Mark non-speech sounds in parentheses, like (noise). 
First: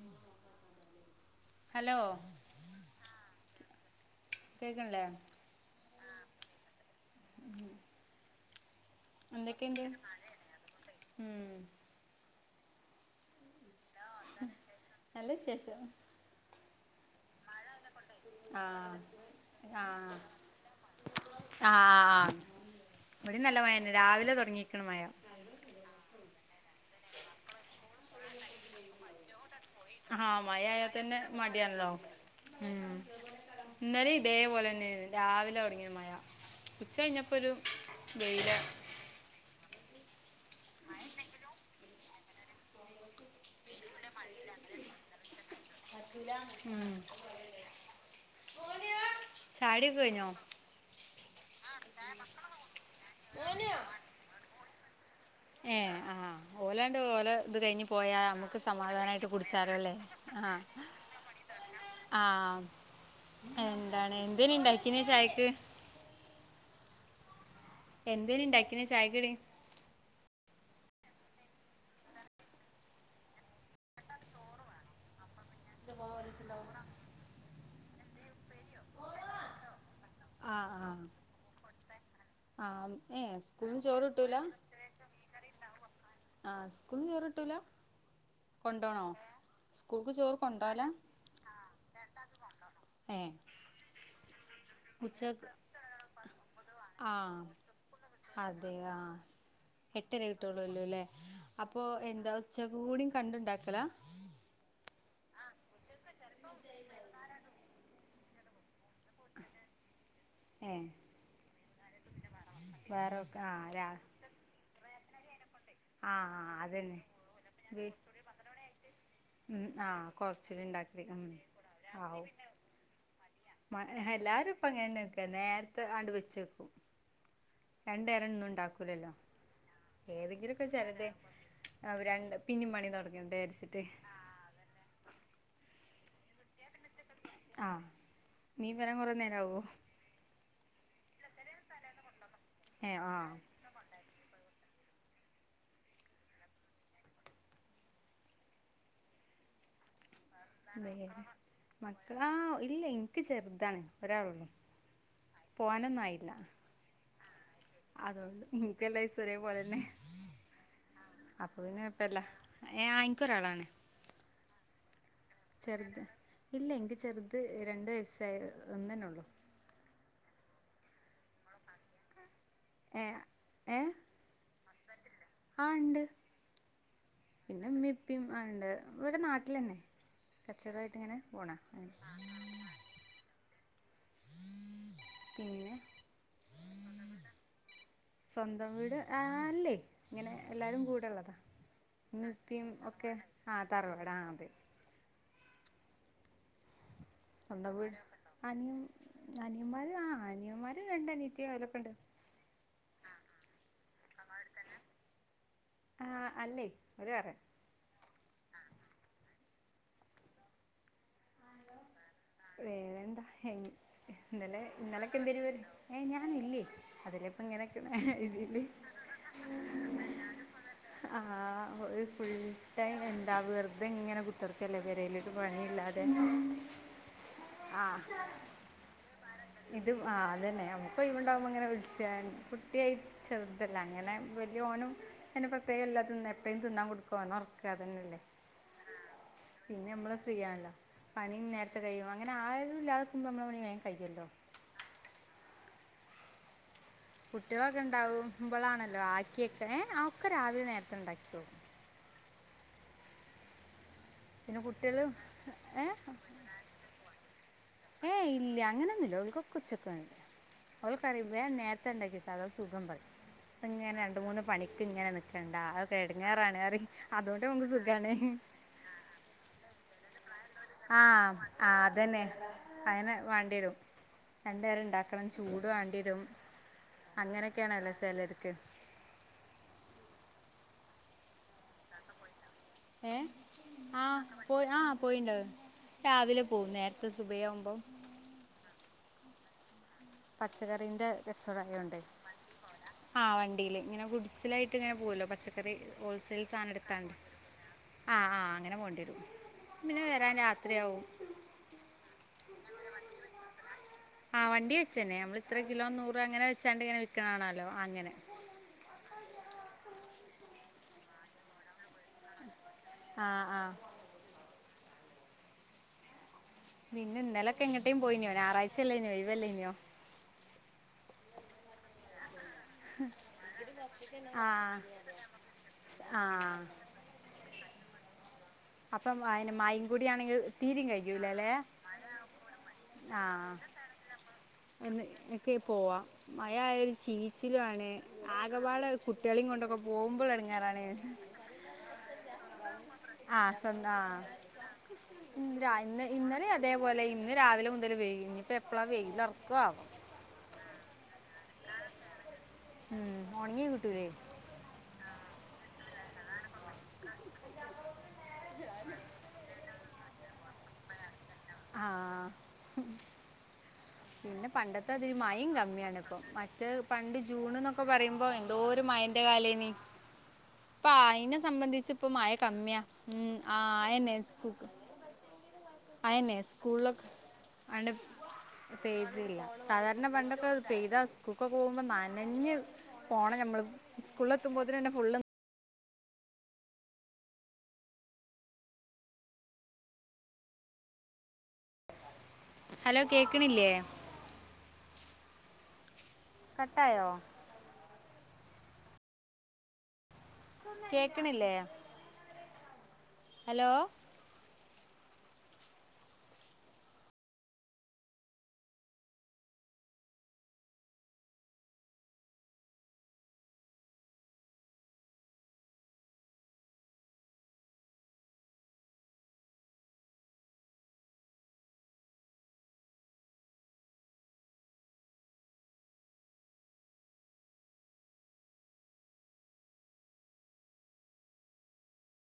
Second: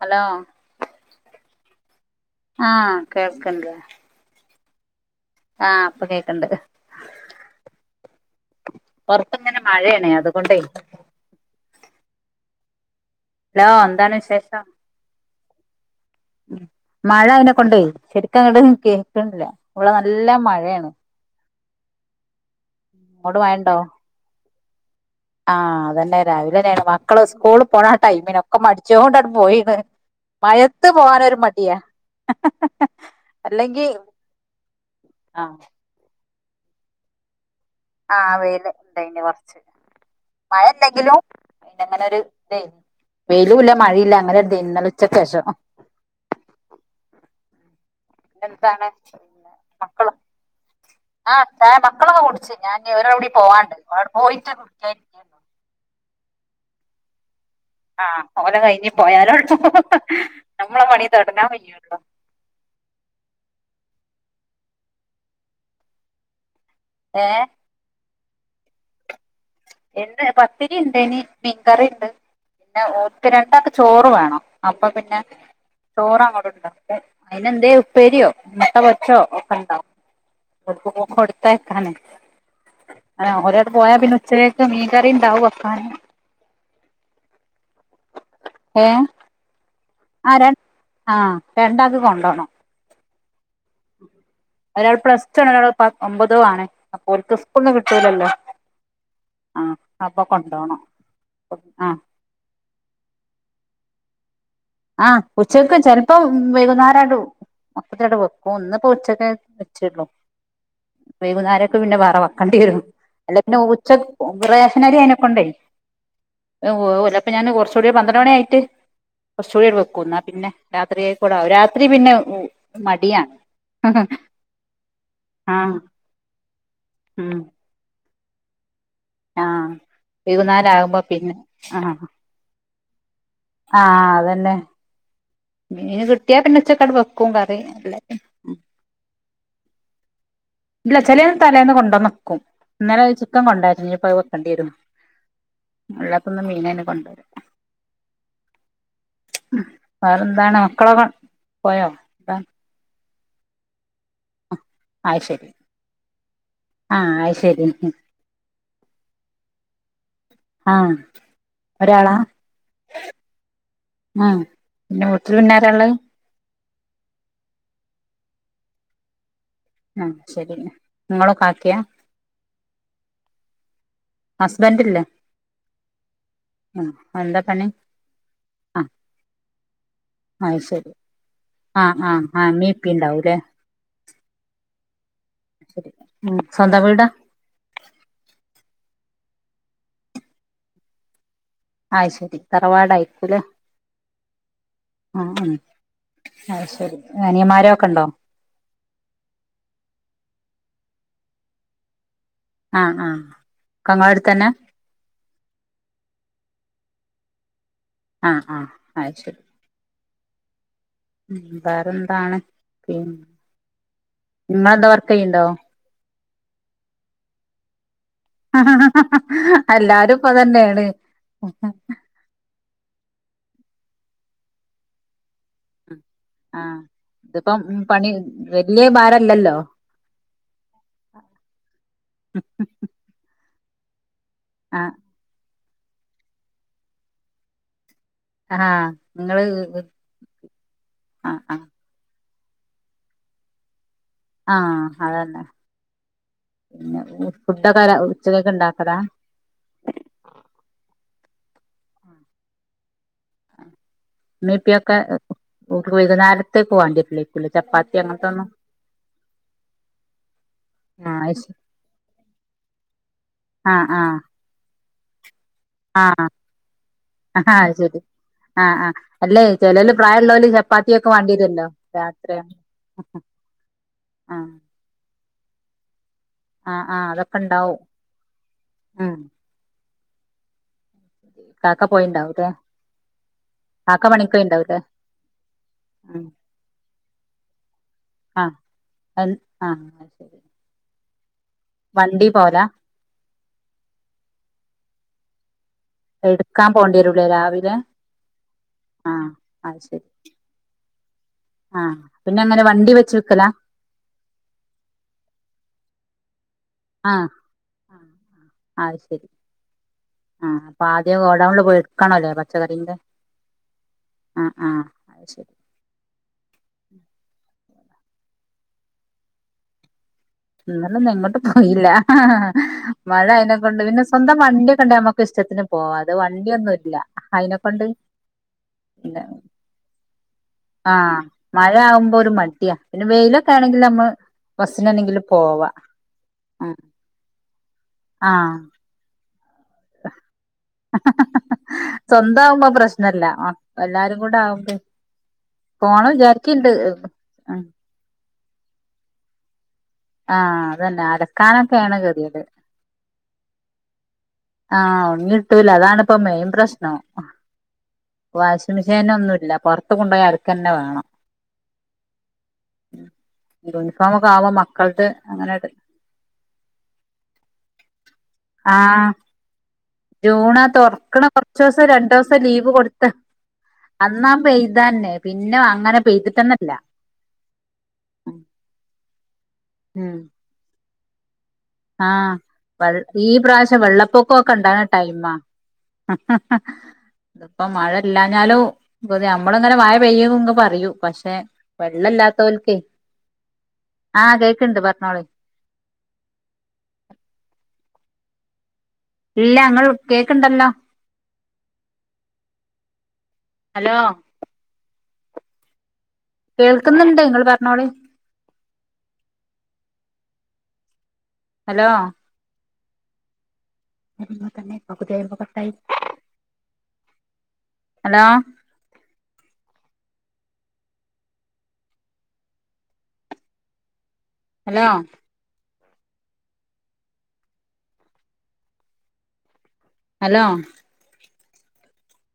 Hello. Hello. ആഹ കേൾക്കില്യേ. കേക്ക്ൻല്ലേ ആ പ്പൊ കേക്ക്ണ്ട് പൊറ്ത്ത് ങ്ങനെ എന്തൊക്കെയുണ്ട്? മഴയാണ് അത്കൊണ്ടേ ഉം ലോ എന്താണ് വിശേഷം നല്ല വിശേഷം മഴ അയ്നെ കൊണ്ടെ ശെരിക്കും അങ്ങട്ട് ആഹ് കേക്ക്ണില്ല ഇവിടെ നല്ല മഴേണ് ആ ആ ആ ഇവിടിം നല്ല മഴന്നെ രാവിലെ തൊടങ്ങിക്ക്ണ് മഴ ആ അതെന്നെ രാവിലെ ന്നേണ് മക്കള് സ്കൂളിൽ പോണ ടൈമിന് ഒക്കെ മടിച്ചോണ്ടണ്ട് പോയി ആ മഴ ആയാ തന്നെ മടിയാണല്ലോ അല്ലെങ്കി ഇന്നലേം ഇതേപോലെ തന്നെ രാവിലെ ആഹ് തൊടങ്ങിയ മഴ ഉച്ച കഴിഞ്ഞപ്പോരു ആ വെയ്ൽ ണ്ടായിന്ന് കൊർച്ച് മഴ ല്ലെങ്കിലും പിന്നങ്ങനൊരു തേര്ന്ന് വെയ്ലുല്ല മഴല്ല അങ്ങനൊരിതേന്ന് ഇന്നലെ ഉച്ചക്കേഷം (unintelligible) പി എന്താണ് പിന്നെ ചായുടിയൊക്കെ മക്കളും കഴിഞ്ഞോ ആ മക്കളൊക്കെ കുടിച്ച്. ഞാൻ ഒരാളും കൂടി പോവാണ്ട്. പോയിട്ട് കുടിക്കരിക്കാണ്. ഏ ആഹ് ഓലണ്ട് ഓല ആഹ് ഓലൊ കഴിഞ്ഞി പോയാലോളു. കുടിച്ചാലോ അല്ലേ നമ്മളെ പണി തടങ്ങാ പറ്റുള്ളൂ. ആ എന്തോന് ന് ഉണ്ടാക്കിയെന്ന് ചായക്ക്. ഏ എന്തിന് ഉണ്ടാക്കിയെന്ന് ചായക്ക് കടി. എന്ത് പത്തിരി ഉണ്ട് ന് മീൻകറിണ്ട്. പിന്നെ ഒര്ക് രണ്ടൊക്ക് ചോറ് വേണം അപ്പൊ പിന്നെ. ചോറ അങ്ങോടെണ്ട് അതിനന് എന്തേ ഉപ്പേരിയോ മുട്ട വച്ചോ ഒക്കെ ഇണ്ടാവും. ആഹ് ആഹ് കൊടുത്ത എ കാന ആഹ് അ ഏഹ് സ്കൂൾന്ന് ചോറ് ഒരട്ട്പോയാപിനെ. കിട്ടൂല ച്ചകക് മീകറിണ്ടാവും വക്കാന്. ആഹ് സ്കൂൾന്ന് ചോറ് കിട്ടൂല കൊണ്ടോണോ? സ്കൂൾക്ക് ആ ചോറ് ര കൊണ്ടോവല ആഹ രണ്ടക് കൊണ്ടോണം. ഏഹ് ഒരാൾ പ്ലസ് ടു ഉച്ചക്ക് ആണ് ഒരാൾ പ ഒമ്പതോ ആണ്. അപ്പൊ ഒക്ക് ആഹ് സ്കൂൾ ഒന്നും കിട്ടൂലല്ലോ? ആഹ് എട്ട് അപ്പൊ വരെ കൊണ്ടോണം കിട്ടുള്ളൂല്ലോ അല്ലേ അപ്പൊ ആഹ് എന്താ ഉച്ച കൂടിയും കണ്ടുണ്ടാക്ക. ല (unintelligible) ആഹ് ഉച്ചക്ക് ചെിലപ്പോം വൈകുന്നേരംണ്ടു. ഇടെ വെക്കും ഒന്ന്പ്പോ ഉച്ചക്കെ വെച്ചേള്ളൂ ഏഹ് വൈകുന്നേരം ക് പിന്നെ വേറെ കണ്ടി വരുന്നു വേറെ വെക്ക അല്ല പിന്നെ ആഹ് രാ ഉച്ച റേഷൻ നാരി അയിതിനെക്കൊണ്ടേ. ആഹ് വോവെല ഞാൻ അതന്നെ കുറച്ചുകൂടി പന്ത്ര മണിയിട്ട്. കുറച്ച ഉം കൂടിട് വെക്കും ആഹ് ന പിന്നെ കൊറച്ചൂടി ഇണ്ടാക്കി രാത്രിയ ഉം കൂടും രാത്രി പിന്നെ ആവും മടിയാണ്. എല്ലാരും ഇപ്പ അങ്ങന നെ വക്ക ആഹ് നേരത്തെ ആണ്ട് വെച്ച വെക്കും. ഉം രണ്ട് നോര ന്ന ഉണ്ടാക്കൂലല്ലോ? ആഹ് ഏതെങ്കിലുംക്കെ വൈകുന്നേരം ആകുമ്പോ ചിലതേ പിന്നെ ആഹ് രണ്ട് പിന്നും പണി തുടങ്ങണ്ടെചരിച്ചിട്ട്. മീന കിട്ടിയ പിന്നെ ഉച്ചക്കാട് വകും. ആഹ മീൻ വരാൻ കൊറെേ നേര ആവോ? ഇല്ല ചിലന്ന് തലേന്ന് കൊണ്ടുവന്നക്കും. ഏഹ് ഇന്നലെ ആഹ് ചുക്കൻ കൊണ്ടായിരുന്നുപ്പോത് വെക്കേണ്ടി വരും. (unintelligible) മീനെ കൊണ്ടുവരാ. ആഹ അ മക്കള ആ ഇല്ല എനിക്ക് ചെറുതാണ്. ഒരാള് ഉള്ളൂ അത് ശരി പോകാനൊന്നും ആയില്ല. ആഹ് അത് ശരി അതുകൊണ്ട് നിനക്ക്ല്ലാം ദിവസം ഒരേപോലെന്നെ. ആഹ് അപ്പൊ പിന്നെ എപ്പല്ല ഏ ആനിക്കൊരാളാണ്. ഉം പിന്നെ വീട്ടിൽ പിന്നാരള്ള്. ഇല്ല എനിക്ക് ചെറുത് രണ്ട് വയസ്സായ ഒന്ന് തന്നെ ഉള്ളു. ആ ശെരി നിങ്ങളും കാക്കിംയാ? ഏ ഏഹ ഹസ്ബെന്റില്ലേ? ആ ഇണ്ട് എന്താ പണി പിന്നെ ഇമ്മീം ഇപ്പിണ്ട് ഇവിടെ നാട്ടിലെന്നെ. അഹ് ശെരി ആ ആ ആ ഇമ്മീഇപ്പീ ഇണ്ടാവുംലെ? പിന്നെ ശെരി മം സ്വന്തം വീടാ? സ്വന്തം വീട് ആ അല്ലേ ഇങ്ങനെ എല്ലാരും കൂടെയിള്ളതാ. അത് ഇമ്മി ശരി ഇപ്പിയൊക്കെ തറവാടായിരിക്കൂല്ലേ ആ തറവാടാ ആ അത് ആ മം അഹ് ശെരി. സ്വന്തം വീട് അനിയ അനിയന്മാര് ആ അനിയന്മാര് രണ്ട് അനിയത്തി ഓലോക്കേണ്ട്. ആ ആ ഒക്കെങ്ങളെടുത്തെന്നെ? ഒരുവേറെ ആ ആ അഹ് ശെരി. മം വേറെന്താണ്? എന്താ പിന്നെ ഇന്നലെ നിങ്ങളെന്താ വർക്ക് ചെയ്യ്ണ്ടോ ഇന്നലൊക്കെന്തേനിം പരി ഏയ് ഞാനില്ലേ അതില്ലേപ്പോ ഇങ്ങനെ ഹ ഹ ഹ എല്ലാരും ഇപ്പൊ അതന്നെണ്. ആ ഒരു ഫുൾട്ടയിം എന്താ വെറുതെങ്ങനെ കുത്തർ ക്കല്ലേ പേരില് ഒരു പണിയില്ലാതെ. ഇത്പ്പം ആ പണി വെല്ല്യ ഭാ ഇത് ആ അതെന്നെ ഞമ്മക്ക്ണ്ടാവുമ്പോ ഇങ്ങനെ വിളിച്ചൻ കുട്ടിയായി ചെറു ഇതെല്ലാം അങ്ങനെ വെല്ല്യോനും ആഹ് അങ്ങനെ പ്രേത്യേകല്ല എപ്പോഴും തിന്നാൻ കൊടുക്കും ഓനെ ഉറക്ക അതന്നല്ലേ. ആ നിങ്ങള് ഫ്രീ ആണല്ലോ ആ പണി ആ നേരത്തെ കഴിയും അങ്ങനെ ആരുഇല്ലാതാകുമ്പോ മ്മളെ പണി മേ ആ അതെന്നെ. കുട്ടികളൊക്കെ ഉച്ചക്കൊക്കെ ഇണ്ടാക്കലാ ഉണ്ടാവുമ്പോളാണല്ലോ ആക്കിയൊക്ക ഏ ആ ഒക്കെ രാവിലെ നേരത്തെ ഇണ്ടാക്കിയോ ഇമ്മീം പിന്നെ ഇപ്പിയൊക്കെ കുട്ടികള് ഏ ഓൽക്ക് വൈകുന്നേരത്തേക്ക് വാണ്ടിവരില്ലേക്കുലേ ചപ്പാത്തി ഏയ് അങ്ങനത്തൊന്നും ഇല്ല അങ്ങനെന്നു ചേലോൽക്കൊക്ക ഉച്ചക്കാണ്. ഓലെക്കെ ആഹ് പറിം അത് വേം ശരി നേരത്തെ ഉണ്ടാക്കിചള്ള അതാ സുഖം പറിം ഇങ്ങനെ രണ്ട് ആഹ് മൂന്ന് പണി ക്ക് ഇങ്ങനെ നിക്കണ്ടാ ആഹ് അതൊക്കെടങ്ങാറാണ് പറിം അതോ ണ്ട് മ്മക്ക് സുഖാണ്. അല്ലെ ചേലോൽ പ്രായം ഉള്ളോല് ആ ആ അതെന്നെ അയിന് വാണ്ടിവെരും രണ്ട് നേരം ഇണ്ടാ ചൂട് വാണ്ടിവെരും. ആ ആ അതൊക്കെ ഇണ്ടാവും മം കാക്ക പോയിണ്ടാവുംലെ ഏ ആ പോയി ആ പോയിണ്ടാവും രാവിലെ പോകും നേർത്തെ സുബൈയാവു ആ അൽ ആ വണ്ടി പോവലാ ആ വണ്ടിയില് ഇങ്ങനെ ഗുഡ്‌സ്സിലായിട്ട് ഇങ്ങനെ പോവോലോ പച്ച എടുക്കാൻ പോണ്ടിരുലെ രാവിലെ? ആ ആ അങ്ങനെ പോണ്ടിരും ആഹ് പിന്നെ വെരാൻ രാത്രിയാവും. ആ പിന്നെ അങ്ങനെ വണ്ടി വെച്ച് വിക്കല? ആ വണ്ടീ വെച്ചേനെ നമ്മൾ ഇത്ര കിലോ നൂറ് അങ്ങനെ ച്ചാണ്ട് ഇങ്ങനെ ആഹ് വിൽക്കണാലോ അങ്ങനെ ആ അപ്പൊ ആദ്യ ഗോഡൗണിൽ പോയി എടുക്കണലേ പച്ചക്കറിന്റെ ആഹ് ആഹ് ആ ആ അഹ് ശെരി. പിന്നെ ഇന്നലൊക്കെ എങ്ങട്ടേലും പോയിനോ ഞായറാഴ്ച്ചല്ലൈനെ ഒഴിവല്ലയ്നോ? ഇന്നാലൊന്നും എങ്ങട്ടും പോയില്ല ഹ മഴ അയിനെക്കൊണ്ട് പിന്നെ സ്വന്തം ആഹ് വണ്ടിയൊക്കെണ്ട ഞമ്മക്ക് ഇഷ്ടത്തിന് പോവാ അത് ആഹ് വണ്ടിയൊന്നുല്ല അയിനെ പണ്ട് അപ്പം അയ്‌ന് മയിം കൂടി ആണെങ്കിൽ തീരിം ആ കഴിയൂലല്ലേ മഴ ആകുമ്പോ ഒരു മടിയാ പിന്നെ വെയിലൊക്കെ ആണെങ്കിൽ നമ്മൾ ഒന്ന് ഒക്കെ പോവാ മഴയ ഒരു ചീ ചീച്ചില്ലുവാണ് ആകെപാട് കുട്ടികളെയും കൊണ്ടോ ഹ ഹ ഹ സ്വന്താവുമ്പോ പ്രശ്നല്ല ആ സ്വന്തം എല്ലാരും ആ കൂടെ ആവുമ്പോ പോണം ഇന്നലെ വിചാരിക്ക്ണ്ട് അതേപോലെ ഇന്ന് രാവിലെ മുതൽ വയി ഇനിപ്പോ എപ്പഴാ വെയില്ല ക്കോ ആഹ അതന്നെ അലക്കാനൊക്കെയാണ് കെതിയെട് ഉം ഒണങ്ങി കിട്ടൂല്ലേ ആഹ് ഒണങ്ങി കിട്ടൂല അതാണിപ്പൊ മെയിൻ പ്രശ്നം വാഷിംഗ് മെഷീനോന്നുല്ല പൊ കൊണ്ടോയി അലക്കന്നെ വേണം ആ യൂണിഫോം ഒക്കെ ആവുമ്പോ മക്കളത് മഴിം അങ്ങനെ കമ്മിയാണിപ്പം മറ്റെ പണ്ട് ജൂൺന്നൊക്കെ പറയുമ്പോ അപ്പോ എന്തൊരു മഴന്റെ കാലെനി ജൂണാ തുറക്കണ കൊറച്ചൊസം മഴ രണ്ടൊവസം ലീവ് കമ്മിയാ കൊടുത്ത ഉം, ആ അന്നാ ആ പെയ്തന്നെ പിന്നെ അങ്ങനെ അയിന്നെ പെയ്തിട്ടന്നല്ല സ്കൂളിലൊക്കെ ആണ്ട് പെയ്തില്ല സാധാരണ ഉം പണ്ടൊക്കെ പെയ്താ സ് ഒക്കെ പോകുമ്പോൾ ആഹ് നനഞ്ഞ് വെ ഈ പോണം നമ്മൾ പ്രാവശ്യം സ്കൂളിലെത്തുമ്പോഴത്തേന് തന്നെ ഫുള്ള് അ അ അ ഇതിപ്പോ മഴ ഇല്ലഞ്ഞാലും നമ്മളിങ്ങനെ മഴ പെയ്യ്ങ് പറയൂം പക്ഷെ വെള്ളല്ലാത്ത തോൽക്കേ ഹലോ കേൾക്കണില്ലേ ആഹ കേക്കണ്ട് പറഞ്ഞോളി കട്ടായോ ഇല്ല ഞങ്ങൾ കേക്കണില്ലേ ഹലോ കേൾക്കുന്നുണ്ട് നിങ്ങൾ പറഞ്ഞോളി ഹലോ (unintelligible) ഹലോ ഹലോ ഹലോ